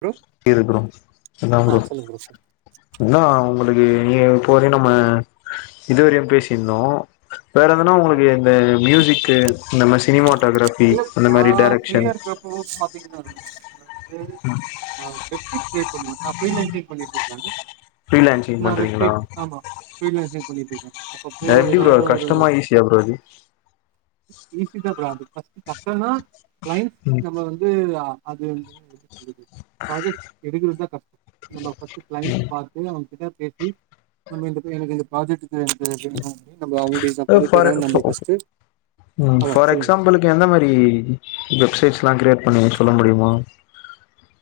Bro இருக்குறோம் அதா ஆ ப்ரோ சொல்லுங்க சொல் என்னா அவுங்களுக் கு இப்போ வரயும் நம்ம இதுவரையும் பேசியிருந்தோ வேற எதனா உங்களுக்கு ஆமா இந்த மியூசிக் க்கு இந்த மாரி சினிமா இல்ல நா ஃப்ரீயா இருக்கப்போ பாத்தீங்கனா [unintelligible] போதுமாக்கா ஃப்ரீ லான்ஸிங் பண்ணிட்ருக்காங்க ஃப்ரீலான்சிங் நா பண்றீங்களா [unintelligible] ஆமா ஃப்ரீலான்ஸிங் பண்ணிட்ருக்கே அப்பப்போ எப்டி ப்ரோ ஏதாவது ஒரு கஷ்டமா ஈஸியா ப்ரோ அது ஈசி தா ப்ரோ அது ஃபஸ் கஷ்டொன்னா க்ளைன்ட்ஸ் ம் நம்ம வந்து அ அது [unintelligible] ப்ராஜெக்ட் எடுக்குறதா [unintelligible] நம்ம ஃப்ஸ்ட் க்ளைண்ட் பாத்து இதா‌ பேசி நம்ம இந்த எனக்கு இந்த ப்ராஜெக்ட்டுக்கு எனக்கு [unintelligible] நா பண்ணி ஃபார் தரே நம்ம ஃபஸ்ட்டு அதா ஃபார் சொல்லுங்க எக்ஸாம்பிலுக்கு எந்த மா ரி வெப்சைட்ஸ்லா கிரேட் பண்ணி சொல்ல முடியுமா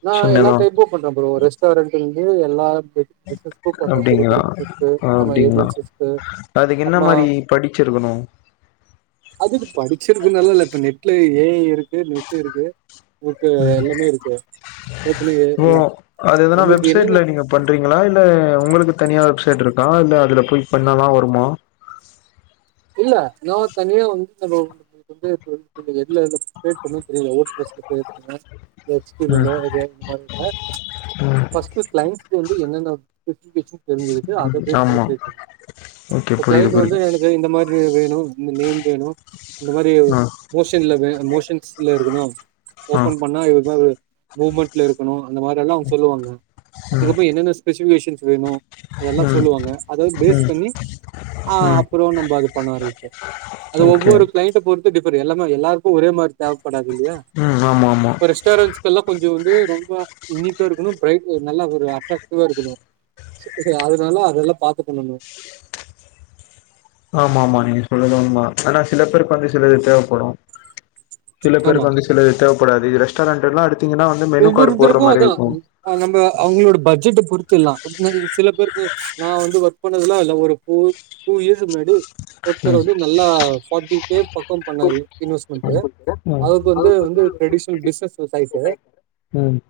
நா எல்லா சின்னதா டைப்பும் பண்ற ப்ரோ ரெஸ்டாரெண்ட்டு எல்லா பிஸ் பிஸ்னஸ்க்கு பண்றோ பெரிய அப்டிங்களா பெரிய பிஸ்னெஸ்கு ஆமா அப்டிங்களா ஏஜென்ஸீஸ்க்கு அதுக்கு என்ன அம்மா மாரி படிச்சிருக்கணு அது படிச்சிரு நல்லா இல்ல இப்ப நெட்ல ஏ ஐ இருக்கு நெட் இருக்கு பூத்து எல்லாமே இருக்கு ஓப்பன் ஏ ஐ ஓ எல்லா அது எதுனா நம்மளுக்கு என்னென்ன வெப்சைட்ல நீங்க பண்றீங்களா இல் உங்களுக்கு தனியா வெப்சைட்ருக்கா இல்ல அதுல போய் பண்ணாதா வருமா இல்ல நா தனியா வந்து [unintelligible] எதுல லொகேட் பண்ணு தெரியல ம் [unintelligible] [unintelligible] மாரி இல்ல ம் ஃபஸ்ட்டு க்ளைன்ஸ் து வந்து என்னென்ன [unintelligible] தெரிஞ்சுகிக்கு அத ம் பேஸ் பன்னி ஆமா பேசனு ஓகே புரியுது க்ளைன்ட் வந்து புரியுது எனக் இந்த மாதிரி வேணும் இந்த நேம் வேணும் இந்த மாதிரி ஆ மோஷன்ல வே மோஷன்ஸ். ல இருக்கணும். ஆ ஓபன் பண்ணா இது தான். மூமெண்ட்ல இருக்கணும். அந்த மாதிரெல்லா அவங்க சொல்லுவாங்க. ம் அதுக்கப்புறோ என்னென்ன ஸ்பெஷ். சுச்சுவேஷன்ஸ் வேணு. அதெல்லாம் ம் சொல்லுவாங்க அதாவது பேஸ் ம் பண்ணி ஆஹ. ம் நம்ம அது பண்ணாதிருப்போ. அது ஓகே ஒவ்வொரு கிளைண்ட பொறுத்து டிப். எல்லாமே எல்லாருக்கும் ஒரே மாதிரி தேவ். படாது இல்லையா ம் ஆமா ஆமா இப்ப ரெஸ்டாரண்ட்ஸ்கெல்லாம் கொஞ். கொஞ்ச வந்து ரொம்ப இன்னிப்பா இருக்கணு பிரைட் நல்லா ஒரு அட்ராக்டிவா இருக்கணு. சோ அதனால அதெல்லாம் பார்த்து பண்ணணும். ஆமா ஆமா நீ சொல்லுருது உண்மதா ஆனா சில பேருக்கு வந்து சில இது தேவைப்படும். சில ஆமா பேருக்கு வந்து சிலது தேவ். கூடாது ரெஸ்டாரெண்ட் எல்லாம் எடுத். ஒவ்வொருத்தருக்கும் அதான் நம்ம அவங்களோட பட்ஜெட்ட பொறுத். துலாம் சில பேருக்கு நான் வந்து ஒர்க் பண்ணதுல்லாம் இல்ல ஒரு டூ இயர்ஸ் முன்னாடி. ம் ஓத்தரது நல்லா. ஃப்ட்டிகே பர்ஃர்ம் பண்ணாரு இன்வெஸ்மெட்டு. ம் அதுக்கு வந்து வந்து ட்ரெடிஷனல் பிசினஸ் சைட்டு. உஹம்.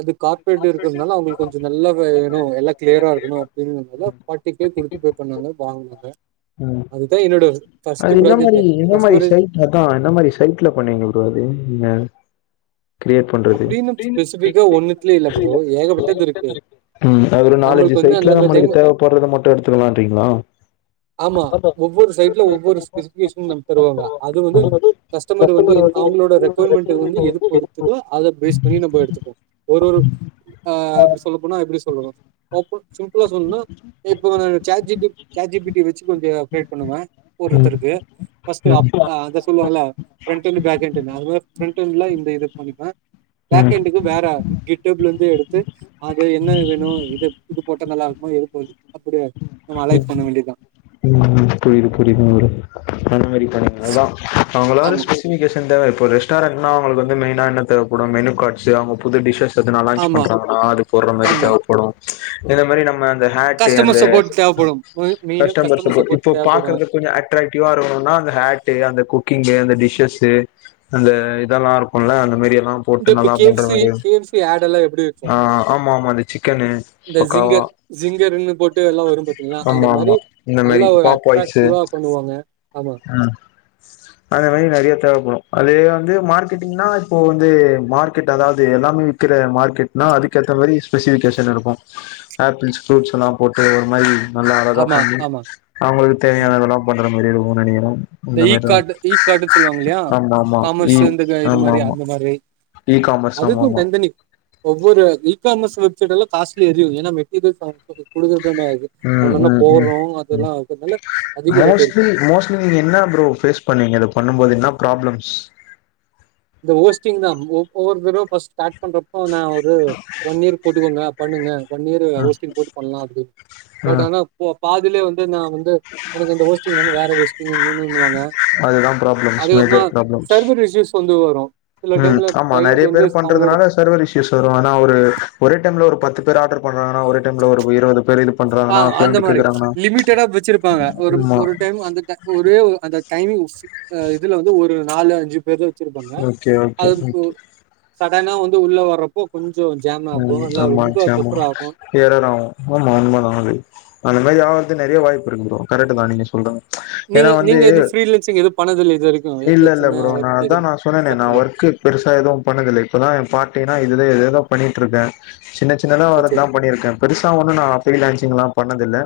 அது கார்பரேட் இருக்கிறதுனால அவங்களுக்கு கொஞ்சம் நல்லா வேணும் எல்லா கிளியரா இருக்கணும் அப்படின்னுனால பார்டிகே கொடுத்து கோட் பண்ணாங்க வாங்கினாங்க. ம் அதுதா என்னோடுது. அது என்ன மாதிரி என்ன மாதிரி சைட் அதான் என்ன மாதிரி சைட்ல பண்ணீங்க அது நீங்க. [inaudible] கிரியேட் பண்றது அப்படின்னு ஸ்பெசிபிக்கா ஒன்னுத்துலயே இல்ல ப்ரோ ஏகப்பட்டது இருக்கு ஹநாலு அஞ்சு நம்மளுக்கு வந்து சைற அந்தந்த டைம் மட்டும் எடுத்துக்கலங்களா அப்டின்றிகளா ஆமா. ஒரு ஸ்பெசிபிகேஷன் நமக்கு தருவாங்க. அது வந்து கஸ்டமர் வந்து அவங்களோட ரெக்கொவயர்மெண்ட் வந்து எது பொறுத்து. அத பேஸ் பண்ணி நம்ம எடுத்துப்போம் ஒரு ஒரு அப்படி சொல்ல போனா எப்படி. சொல்லனு ஒப்பு. சிம்ப்ளா சொல்லுன்னா இப்போ. ChatGPT ChatGPT. வச்சு கொஞ்சம் அப்டேட் பண்ணுங்க. ம் ஒருத்தருக்கு பஸ்ட் அ ம் அத சொல்லுவாங்களா ஃபிரண்ட்யெண்டு பேக்யெண்டு. ஃபிரண்டுல இப்படி இருக் சொல்லிப்ப பேக்ரௌண்ட்டுக்கு வேற டிப்லேந்து எடுத்து அத என்ன வேணும் இது இது போட்ட நல்லா இருக்குமோ எது போட்டா அப்படிய நம்ம அலைட் பண்ண வேண்டியதான் புரிது புரிது ஃப்ரோ அந்த மாரி அதான் அவங்களோ ஆமா, ஸ்பெசிபிகேஷன் தேவ ஒரு ரெஸ்டாரென்ட்னா அவளுக்கு வந்து மெயினா என்ன தேவைப்படும் மெனு கார்ட்ஸ் அவங்க புது டிஷஸ் இதனா லான்ச் ஆமா. பண்றாங்கன்னா அது போடுற மாரி ஆமா தேவைப்படும் இந்த மாரி நம்ம அந்த ஹட் கஸ்டமர் அந்த சப்போர்ட் தேவப்படும் மெ மெயினா கஸ்டமர்ஸ் கஸ்டமர் பத்தி சப்போர்ட் தேவப்படு பார்க்கறது கொஞ்சம் அக்ராக்டிவா இருக்கணும்னா அந்தஹேட் அந்த குக்கிங் அந்த டிஷஸ் அந்த இதெல்லாம் இருக்கும்ல்ல அந்த மாரி எல்லா போட்டு இந்த நல்லா கே எப் பண்ற சி மாரி கே எப் சி ஆடுல எப்படி இருக்கும் ஆ ஆமா ஆமா அந்த சிக்கனு இந்த பக்காவா ஜிங்கர் ஜிங்கர்னு போட்டு எல்லாம் வரும் பாத்திங்களா அந்த ஆமா ஆமா மாரி இந்த நல்லா ஒரு அக்ராக்டிவா பண்ணுவாங்க ஆமா ஆஹ் அந்த மாரி நிறைய தேவைப்படும் அது வந்து மார்க்கெட்டிங்கினா இப்போது வந்து மார்க்கெட் அதாவது எல்லாமே விற்கிற மார்க்கெட்னா அதுக்கேத்த மாரி ஸ்பெசிஃபிகேஷன் இருக்கும் ஆப்பிள்ஸ் ஃப்ரூட்ஸ் எல்லாம் போட்டு ஒரு மாரி நல்லா அழகா ஆமா பண்ணி ஆமா அவங்களுக்கு ஆமா தேவையான இதெல்லாம் பண்ற மதிரோ போன நேரம் இந்த இ கார்ட் இ கார்டுன்னு சொல்லுவாங்க இல்லையா ஆமா ஆமா இ காமர்ஸ் இந்த இது ஆமா மாதிரி ஆமா அந்த மாதிரி இ காமர்ஸ் ஆமா அதுக்கும் ஆமா தனிதனி ஒவ்வொரு வீக்க ஈகாமஸ் வெப்சைட எல்ல காஸிலி ஏது மெட்டீரியல்டுத க்கு ம் ஒன்னன்னா ம் ம் போடுறோம் ம் அதெல்லாம்க்கறிறதுனால அதிக ரேட் இருக்கும் ஃப்ரோ பேஸ் பண்ணீங்க இத பண்ணும்போது என்ன ஃப்ராப்ளம்ஸ் ஹோஸ்டிங் தான் ஒவ்வொருட் ஸ்டார்ட் பண்றப்ப நான் ஒரு ஒன் இயர் போட்டுக்கோங்க பண்ணுங்க ஒன் இயர் ம் ஸ்டிங் போட்டு பண்ணலாம் அப்படி பட் ம் ஆனா பாதிலே வந்து நான் வந்து எனக்கு இந்த ஹோஸ்டிங் வேற ஹோஸ்டிவாங்க அதுதா ப்ராப்ளம்ஸ் அதுக்கப்புறமா செர்வ இஸ் இது வரும் ஹம் ஆமா நிறைய பேரு அவங்களோட பண்றதுனால சர்வர் இஷயூஸ் வரும் ஆனா ஒரு ஒரே டைம்ல ஒரு பத்து ஆர்டர் பண்றாங்கன்னா ஒரு டைம்ல ஒரு இருபது ஆஹ் அந்த மாதிரி லிமிட்டடா வச்சிருப்பாங்க ஒரு ஆமா ஒரு டைம் அந்த ஓரு அந்த டைமிங் மிஸ் இதுல வந்து ஒரு நாலு அஞ்சு பேருதான் ஓகே ஓகே ஓகே. அத வந்து உள்ள வரறப்போ கொஞ். உஹம் ஆமாங் ஜாம் ஆகும். [unintelligible] அந்தமாதிரி ஆவரது நறைய வாய்ப்பு இருக்குது ப்ரோ கரெக்ட் தான் நீங்க சொல்றது. ஏன்னா நீங்க வந்து நீங்க எது ஃப்ரீலான்சிங் எதுவும் பண்ணதில்ல இது வரைக்கும் எந்த இல்ல இல்ல சின்ன ப்ரோ ஒர்க் நான்தான் எதுவும் சொன்னனே ஸ்டார்ட் நான் பண்ணல ஒர்க்கு பெருசா எதுவும் பண்ணுதில்ல இப்பதான் என் பார்டைனா. எது எதுன்னா. பண்ணிகிட்டுருக்க. சின்ன சின்னதா சேரி சேரி வரதுதான் பண்ணிருக்கே பெருசா ஒண்ணும் நான் அப்பலச்சிங்களலாம் பண்ணதில்ல.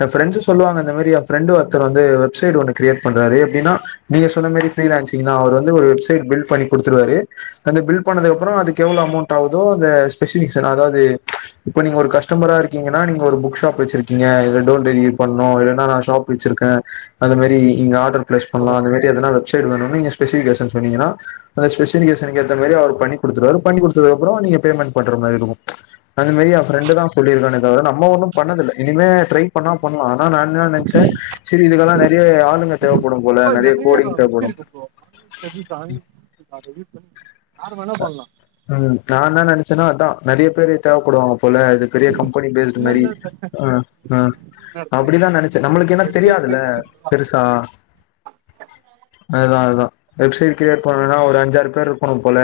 என் ஃபிரெண்ட்சு சொல்லுவாங்க இந்த மாரி என் ஃப்ரெண்டு ஒருத்தவங்க வந்து வெப்சைட் ஒன்னு கிரேட் பண்றாறு எப்படா நீங்க சொன்ன மாரி ஃபிரீ லான்ச்சிங்குதா அவரு வந்து ஒரு வெப் சைட் பில்டு பண்ணி குடுத்துருவாரு. அந்த பில்டு பண்ணதுகப்றோ அதுக்கு எவ்ளோ அமௌண்ட் ஆகுது. தே தோ ஸ்பெசிபிக் அதாவ ம்ச் இப்ப நீங்க ஒரு கஸ்டமரா இருக்கீங்கனா ஒரு புக் ஷாப் வச்சிருக்கீங்க இவனல்ல டோர் டெலிவரி பண்ணு இல்லனா நா இஷாப் வச்சுருக்க அந்த மாரி நீங்க ஆடர். பேஸ் ஆமா பண்ணலாம் அது மாதிரி எதுனா வெப் சைட் வேணு. நீ ஸ்பெசிபிகேஷன் சொன்னங்கன்னா அந்தெசிபிகேஷனுக்கு ஏத்த மாதிரி அவர் பண்ணி கொடுத்துருவாரு பண்ணி கொடுத்ததுக். கப்றோ நீங்க பேம்மன்ட் பண்ற மாதிரி இருக்கு. ம்ச் அந்த மாரி என் ஃபிரெண்டுதா சொல்லிருக்கானே தவர நம்ம ஒண்ணும் பண்ணதில்ல இனிமே ட்ரை பண்ணா பண்ணலா. நான் என்ன நினைச்சேன் சேரி இதுக்கெல்லா. நறைய ஆளுங்க. தேவப்படும் போல இப்ப நெறைய நறைய கோடிங் இது தேவப்படும் இருக்கு ப்ரோ. [unintelligible] யாரு வேணா பண்ணலாம் உஹம் நான்தா நெனச். சன்னா அதான் நறைய பேரு தேவைப்படுவாங்க. போல இது பெரிய கம்பெனி பேல்ட் இல்ல மாரி இல்ல தனி அஹ அஹ நடத்துறீங்க அப்படிதான் நனைச்சேன் நமளுக்கு என்ன வெப்சைட் தெரியாதுல்ல கிரியேட் பண்றதுலாம். பெருசா அதா. வெப்சைட் கிரியேட் பண்ணும்னா ஒரு அஞ்சாறு பேர் இருக்கணும் போல.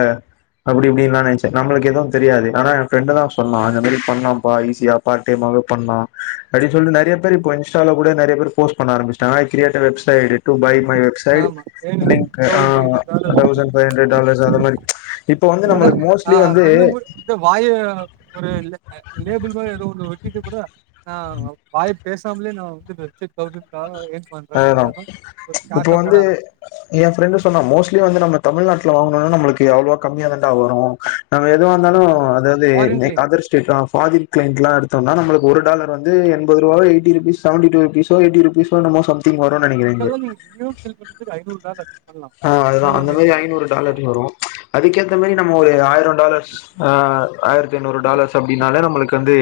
அப்படி இப்படினுல்லா நனச்ச நம்மளுக்கு எதுவும் தெரியாது ஆனா என் ப்ரெண்டு தான் சொன்னா அந்த மாதிரி பண்ணலாம்பா ஈஸியா பார்ட் டைமாவே பன்லா அப்படின் சொல்லிடு நெறய பேரு இப்ப இன்ஸ்டால கூட நறைய பேர் போஸ்ட் பண்ண ஆரம்பிச்டாங்க creator website by my website ஆமா லிங்க் தௌசண்ட் ஃபைவ் ஆஹ hundred dollar thousand five hundred dollars அந்த மாதிரி ம்ச். அதான் ஆஹ கண்ணு வாய ஒரு லேபிள் மாதிரி ஏதோ ஒன்று வொட்டிட்டு கூட. ஆஹ வாய் பேசாமலே நான் வந்து வெப்சைட். [unintelligible] ஆஹ ம்ச் ஒரு இப்ப ஷார்ட்டா போட வந்து ஆரம்பிச்சேன் என் ஃப்ரெண்டு சொன்னா மோஸ்ட்லி வந்து நம்ம. தமிழ்நாட்டுல வாங்கனும்னா நமளுக்கு எவ்வளவா கம்மியா தண்டா வரும். எதுவாந்தாலும் ஆமா அதாவது ஃபாரின் கிளைண்ட் அதர் ஸ்டேட்தா பாரின் கிளைண்ட்லா இரு. நம்ம ஒருடாலர் வந்து என்பது ரூபா எயிட்டி ருபீஸ் செவண்டிடூ ருபீஸ்சோ எயிட்டிருபிஸ்சோ நம்ம சம். அங்கதான் நீங்க தியோ செல் பண்றதுக்கு ஐநூறு டாலர். பண்ணலா ஆஹ அதுதான் அந்த மினிமமே மாதிரி ஐநூறு டாலர்னு வரும் ம்ச். அதுக்கேத்த மாதிரி நம்ம ஒரு ஆயிரோ. டாலர்ஸ் ஆயிரத்தி ஐநூறு டாலர்ஸ் அப்படின்னாலே நம்மளுக்கு. வந்து.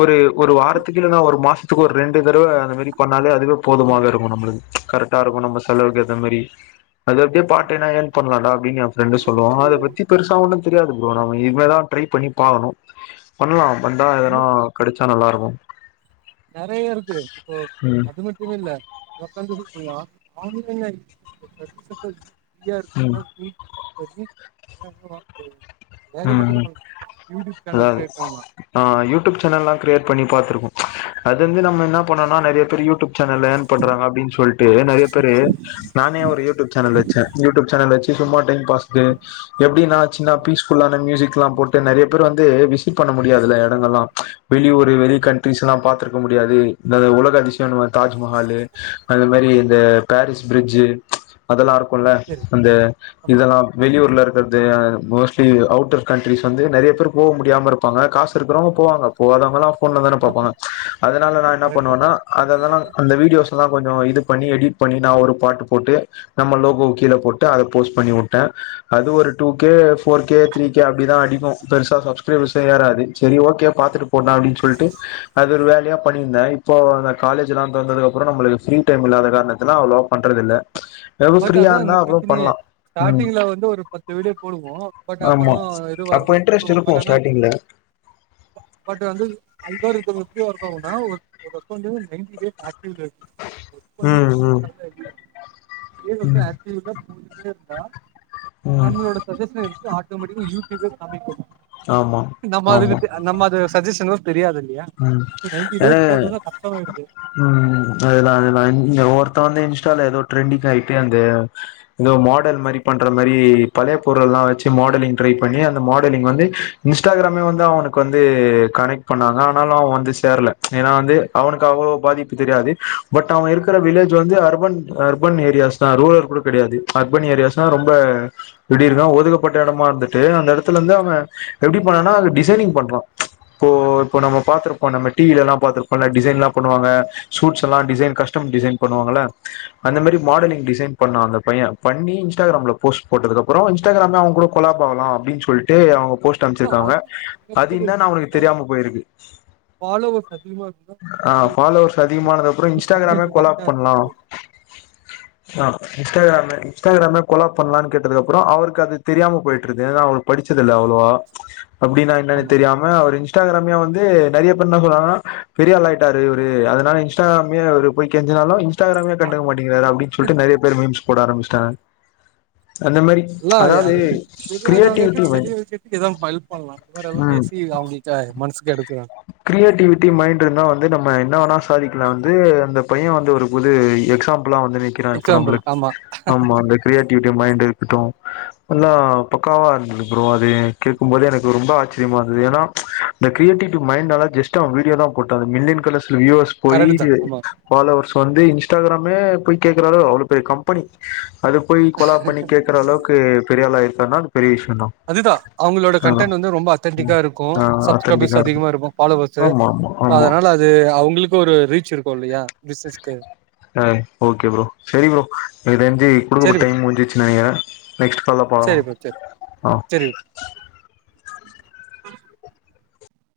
ஒரு ஒரு வாரத்துக்கு இல்லைன்னா ஒரு மாசத். துகு ரெண்டு தடவ அந்த மாரி பண்ணாலே அதுவே ஆமா போதுமாக இருக்கு நம்மளுக்கு கரெக்டா இருக்கு நம்ம செலவுக்கு ஏத்த மாரி அது அப்டியே பாட்டேன்னா இயர்ன் பண்லான்டா அப்டின்னு என் ஃப்ரெண்டு சொல்லுவா அத பத்தி பெருசா ஒன்னு தெரியாது ப்ரோ நம்ம இனிமே தா ட்ரை பண்ணி பாக்கணு பண்லா பண்டா எதுனா பண்ணுங்க கடச்சா நல்லாருக் உம் நெறைய இருக்கு இப்போ அது மட்டுமில்ல [unintelligible] இ ஆர் ம் கூட [unintelligible] [unintelligible] உம் அதாது கிரியேட் பண்லா அ யூடியூப் சேனல்லா க்ரியேட் பண்ணி பாத்துருக்கோ அது வந்து நம்ம என்ன பண்ணோனா நறிய பேர் யூடியூப் சேனல்ல இயர்ன் பண்றாங்க அப்டின் சொல்ட்டு நெறைய பேரு நானே ஒரு யூடியூப் சேனல் வச்சே யூடியூப் சேனல் வச்சு சும்மா டைம் பாஸ்கு எப்டின்னா சின்னா பீஸ் அந்த மியூசிக்லாம் போட்டு நெறைய பேர் வந்து விசிட் பண்ண முடியாதுல எடங்கள்லாம் வெளியூரு வெளி ஆமா கண்ட்ரிஸ்ல்லா பாத்திருக் கமுடியாது இந்த உலக அதிசயனுவ தாஜ்மஹாலு அது மாரி இந்த பாரீஸ் ப்ரிட்ஜு அதெல்லாருக் குல்ல சரி அந்த ஆமா இதெல்லா வெளியூர்ல பண்றது ஆயிரம் போஸ்ட் டு அவுட்டர் கண்ட்ரிஸ் வந்து நறிய பேர் போக முடியாம இருப்பாங்க காசு இருக்கிறவங்க போவாங்க போகாதவங்கலா ஃபோன்ல தான ஆமா பாப்பாங்க அதனால நா என்ன கரெக்ட் தா பண்ணுவன்னா அதெல்லா அந்த வீடியோஸ் எல்லா கொஞ்சொ இது பண்ணி எடிட் பண்ணி நா ஒரு பாட்டு போட்டு நம்ம லோகோ கீழ போட்டு அத போஸ்ட் பண்ணிவுட்டே அது ஒரு two K four K three K அப்டிதா அடிக்கு பெருசா சப்ஸ்கிரைபர்ஸே ஏறாது செரி ஓகே பாத்துட்டு போடலா அப்டின் சொல்ட்டு அது ஒரு வேலையா பண்ணிருந்தே இப்போ அந்த காலேஜுலா தொறந்ததுக்கப்பறொ நம்மளுக்கு ஃப்ரீடைம் இல்லாத காரணத்துல்லா அவ்ளவா பண்றதில்ல பட் அதா இங்க ப்ரச்சனையே ம் ஸ்டார்டிங்ல வந்து ஒரு பத்து வீடியோ போடுவோ வோ பட் அப்புறோ ஆமா எது அப்ப வர்லன் இன்ட்ரெஸ்ட் விட்ருவோ இருக்கு பட் ஆனா ஸ்டார்டிங்ல பட் வந்து அல்காரிதம் [unintelligible] நைன்ட்டி டேஸ் ஆக் [unintelligible] ஒர்க் பண்ணி ம் ம் [unintelligible] தே வந்து ம் அக்யூரேட்டா போட்டுட்டே இருந்தா ம் நம்மளோட சஜ்ஜஷனுக்கு ஆட்டோமேட்டிக்கா யூ ட்யூபே காமிக்குமா ஆமா நம்ம அதுக்கு நம்மது சஜ்ஜஷனு உம் எனா போட்டோனா கஷ்டமாயிடுது உம் அதுதா அதுதா இங்க ஒர்க் இப்ப வந்து இன்ஸ்டால எதோ ட்ரெண்டிங் ஆயிட்டு அந்த எதோ மாடல் மாரி பண்ற மாரி பழைய பொருல்லா வச்சு மாடலிங் ட்ரை பண்ணி அந்த மாடலிங் வந்து இன்ஸ்டாகிராமே வந்து அவனுக்கு வந்து கனெக்ட் பண்ணாங்க ஆனாலு அவ வந்து சேர்ல ஏனா வந்து அவனுக்கு அவளோ பாதிப்பு தெரியாது பட் அவ இருக்கிற வில்லேஜ் வந்து அர்பன் அர்பன் ஏரியாஸ் தா ரூரல் கூட கிடையாது அர்பன் ஏரியாஸ்னா ரொம்ப எப்படி இருக்குனா ஒதுக்கப்பட்ட எடமா இருந்துட்டு அந்த எடத்துலெந்து அவ எப்டி பண்ணானா அது டிசைனிங் பண்றா இப்போ இப்போ நம்ம பாத்துருப்போ நம்ம டிவில எல்லா பார்த்திருப்போம்ல்ல டிசைன்ல்லா பண்ணுவாங்க சூட்ஸ் எல்லாம் டிைன் கஸ்டம் டிசைன் பண்ணுவாங்களல அந்த மாரி ஆமா மாடலிங் டிைன் பண்ணா அந்த பையன் பண்ணி இன்ஸ்டாகிராமல போஸ்ட் போட்டதுக்குப்புறம் இன்ஸ்டாகிராம் தான் அவன் கூட கொலாப்பகலாம் அப்டின்னு சொல்லிட்டு அவங்க போஸ்ட் அமைச்சிருக்காங்க அது அது என்ன அவனுக்கு தெரியாம போயிருக்கு ஃபாலவர்ஸ் அதிகமா இருந்தா ஆ ஃபாலோவர்ஸ் அதிகமானதுக்கப்புறோ [unintelligible] இன்ஸ்டாகிராமே கன்டென்ட் கரெக்டா இருந்தா போதும் ஆஹ் இன்ஸ்டாகிராமே இன்ஸ்டாகிராமே கொலாப் பண்ணலான்னு கேட்டது அப்புறம் அவருக்கு அது தெரியாம போயிட்டு இருது ஏன்னா அவரு படிச்சது இல்லை அவ்ளோவ அப்டின்னு என்னன்னு ஆமா தெரியாம அவர் இன்ஸ்டாகிராமே வந்து நெறைய பேரு என்ன சொன்னாங்க பெரிய ஆள் ஆயிட்டா இவரு அதனால இன்ஸ்டாகிராமே போய் கெஞ்சுனாலும் இன்ஸ்டாகிராமே கண்டுக்க மாட்டேங்குறாரு அப்டின்னு சொல்லட்டு நெறைய மீம்ஸ் போட ஆரம்பிச்சிட்டாங்க அந்த மாரி இல்ல அதாவது தெரியாதவங்க கிரியேட்டிவிட்டி மைண்ட் தெரியவைக்கிறதுக்கு எத ஹெல்ப் பண்ணலாம் இந்த மாரி எல்லா ம் பேசி அவங்களுக்கு மனசுக்கு எடு கிரியேட்டிவிட்டி மைண்ட் இருந்தா வந்து நம்ம என்ன வேணா சாதிக்கலாம் வந்து பையன் வந்து ஒரு புது எக்ஸாம் பிளால வந்து நிக்கிறன் இப்ப எக்ஸாம்பிள் நம்மளுக்கு ஆமா ஆமா அந்த கிரியேட்டிவிட்டி மைண்ட் இருக்கட்டும் நல்லா பக்காவா இருந்தது அப்புறம் அது கேட்கும் போது எனக்கு ரொம்ப ஆச்சரியமா இருந்தது ஏன்னா இந்த கிரியேட்டிட்டி மைண்டால ஜஸ்ட் அவன் வீடியோ தான் போட்டான் மில்லன் கலர்ஸ் வியூவர்ஸ் போய் கரெக்ட் தா ஆமா பாலோவர்ஸ் வந்து இன்ஸ்டாகிராமே போய் கேக்குறாரு அவ்வளோ பெரிய கம்பெனி அது போய் கொலா பண்ணி கேட்கற அளவுக்கு பெரிய ஆள் இத்தனை நாள் பெரிய விஷயம் அதுதான் அவங்களோட கண்டடென்ட் வந்து ரொம்ப அத்தென்டிகா இருக்கும் ஆ சப் பெமஸ் அத்தன்டிக்கா இருக்கு அதிகமா இருக்கும் ஃபாலோஸ் ஆமா ஆமா ஆமா அதனால அது அவங்களுக்கு ஒரு ரீச் இருக்கும் இல்லையா பிசினஸ்க்கு ஆ ஓகே ப்ரோ சரி ப்ரோ என்ன தெரிஞ்சு சரி குடுக்கப்பட்ட ப்ரோ டைம் முடிஞ்சிடுச்சு நினைக்கிறேன் நெக்ஸ்ட் ஃபாலோ சரி பண்ணலாம் ப்ரோ சரி ஆஹ சரி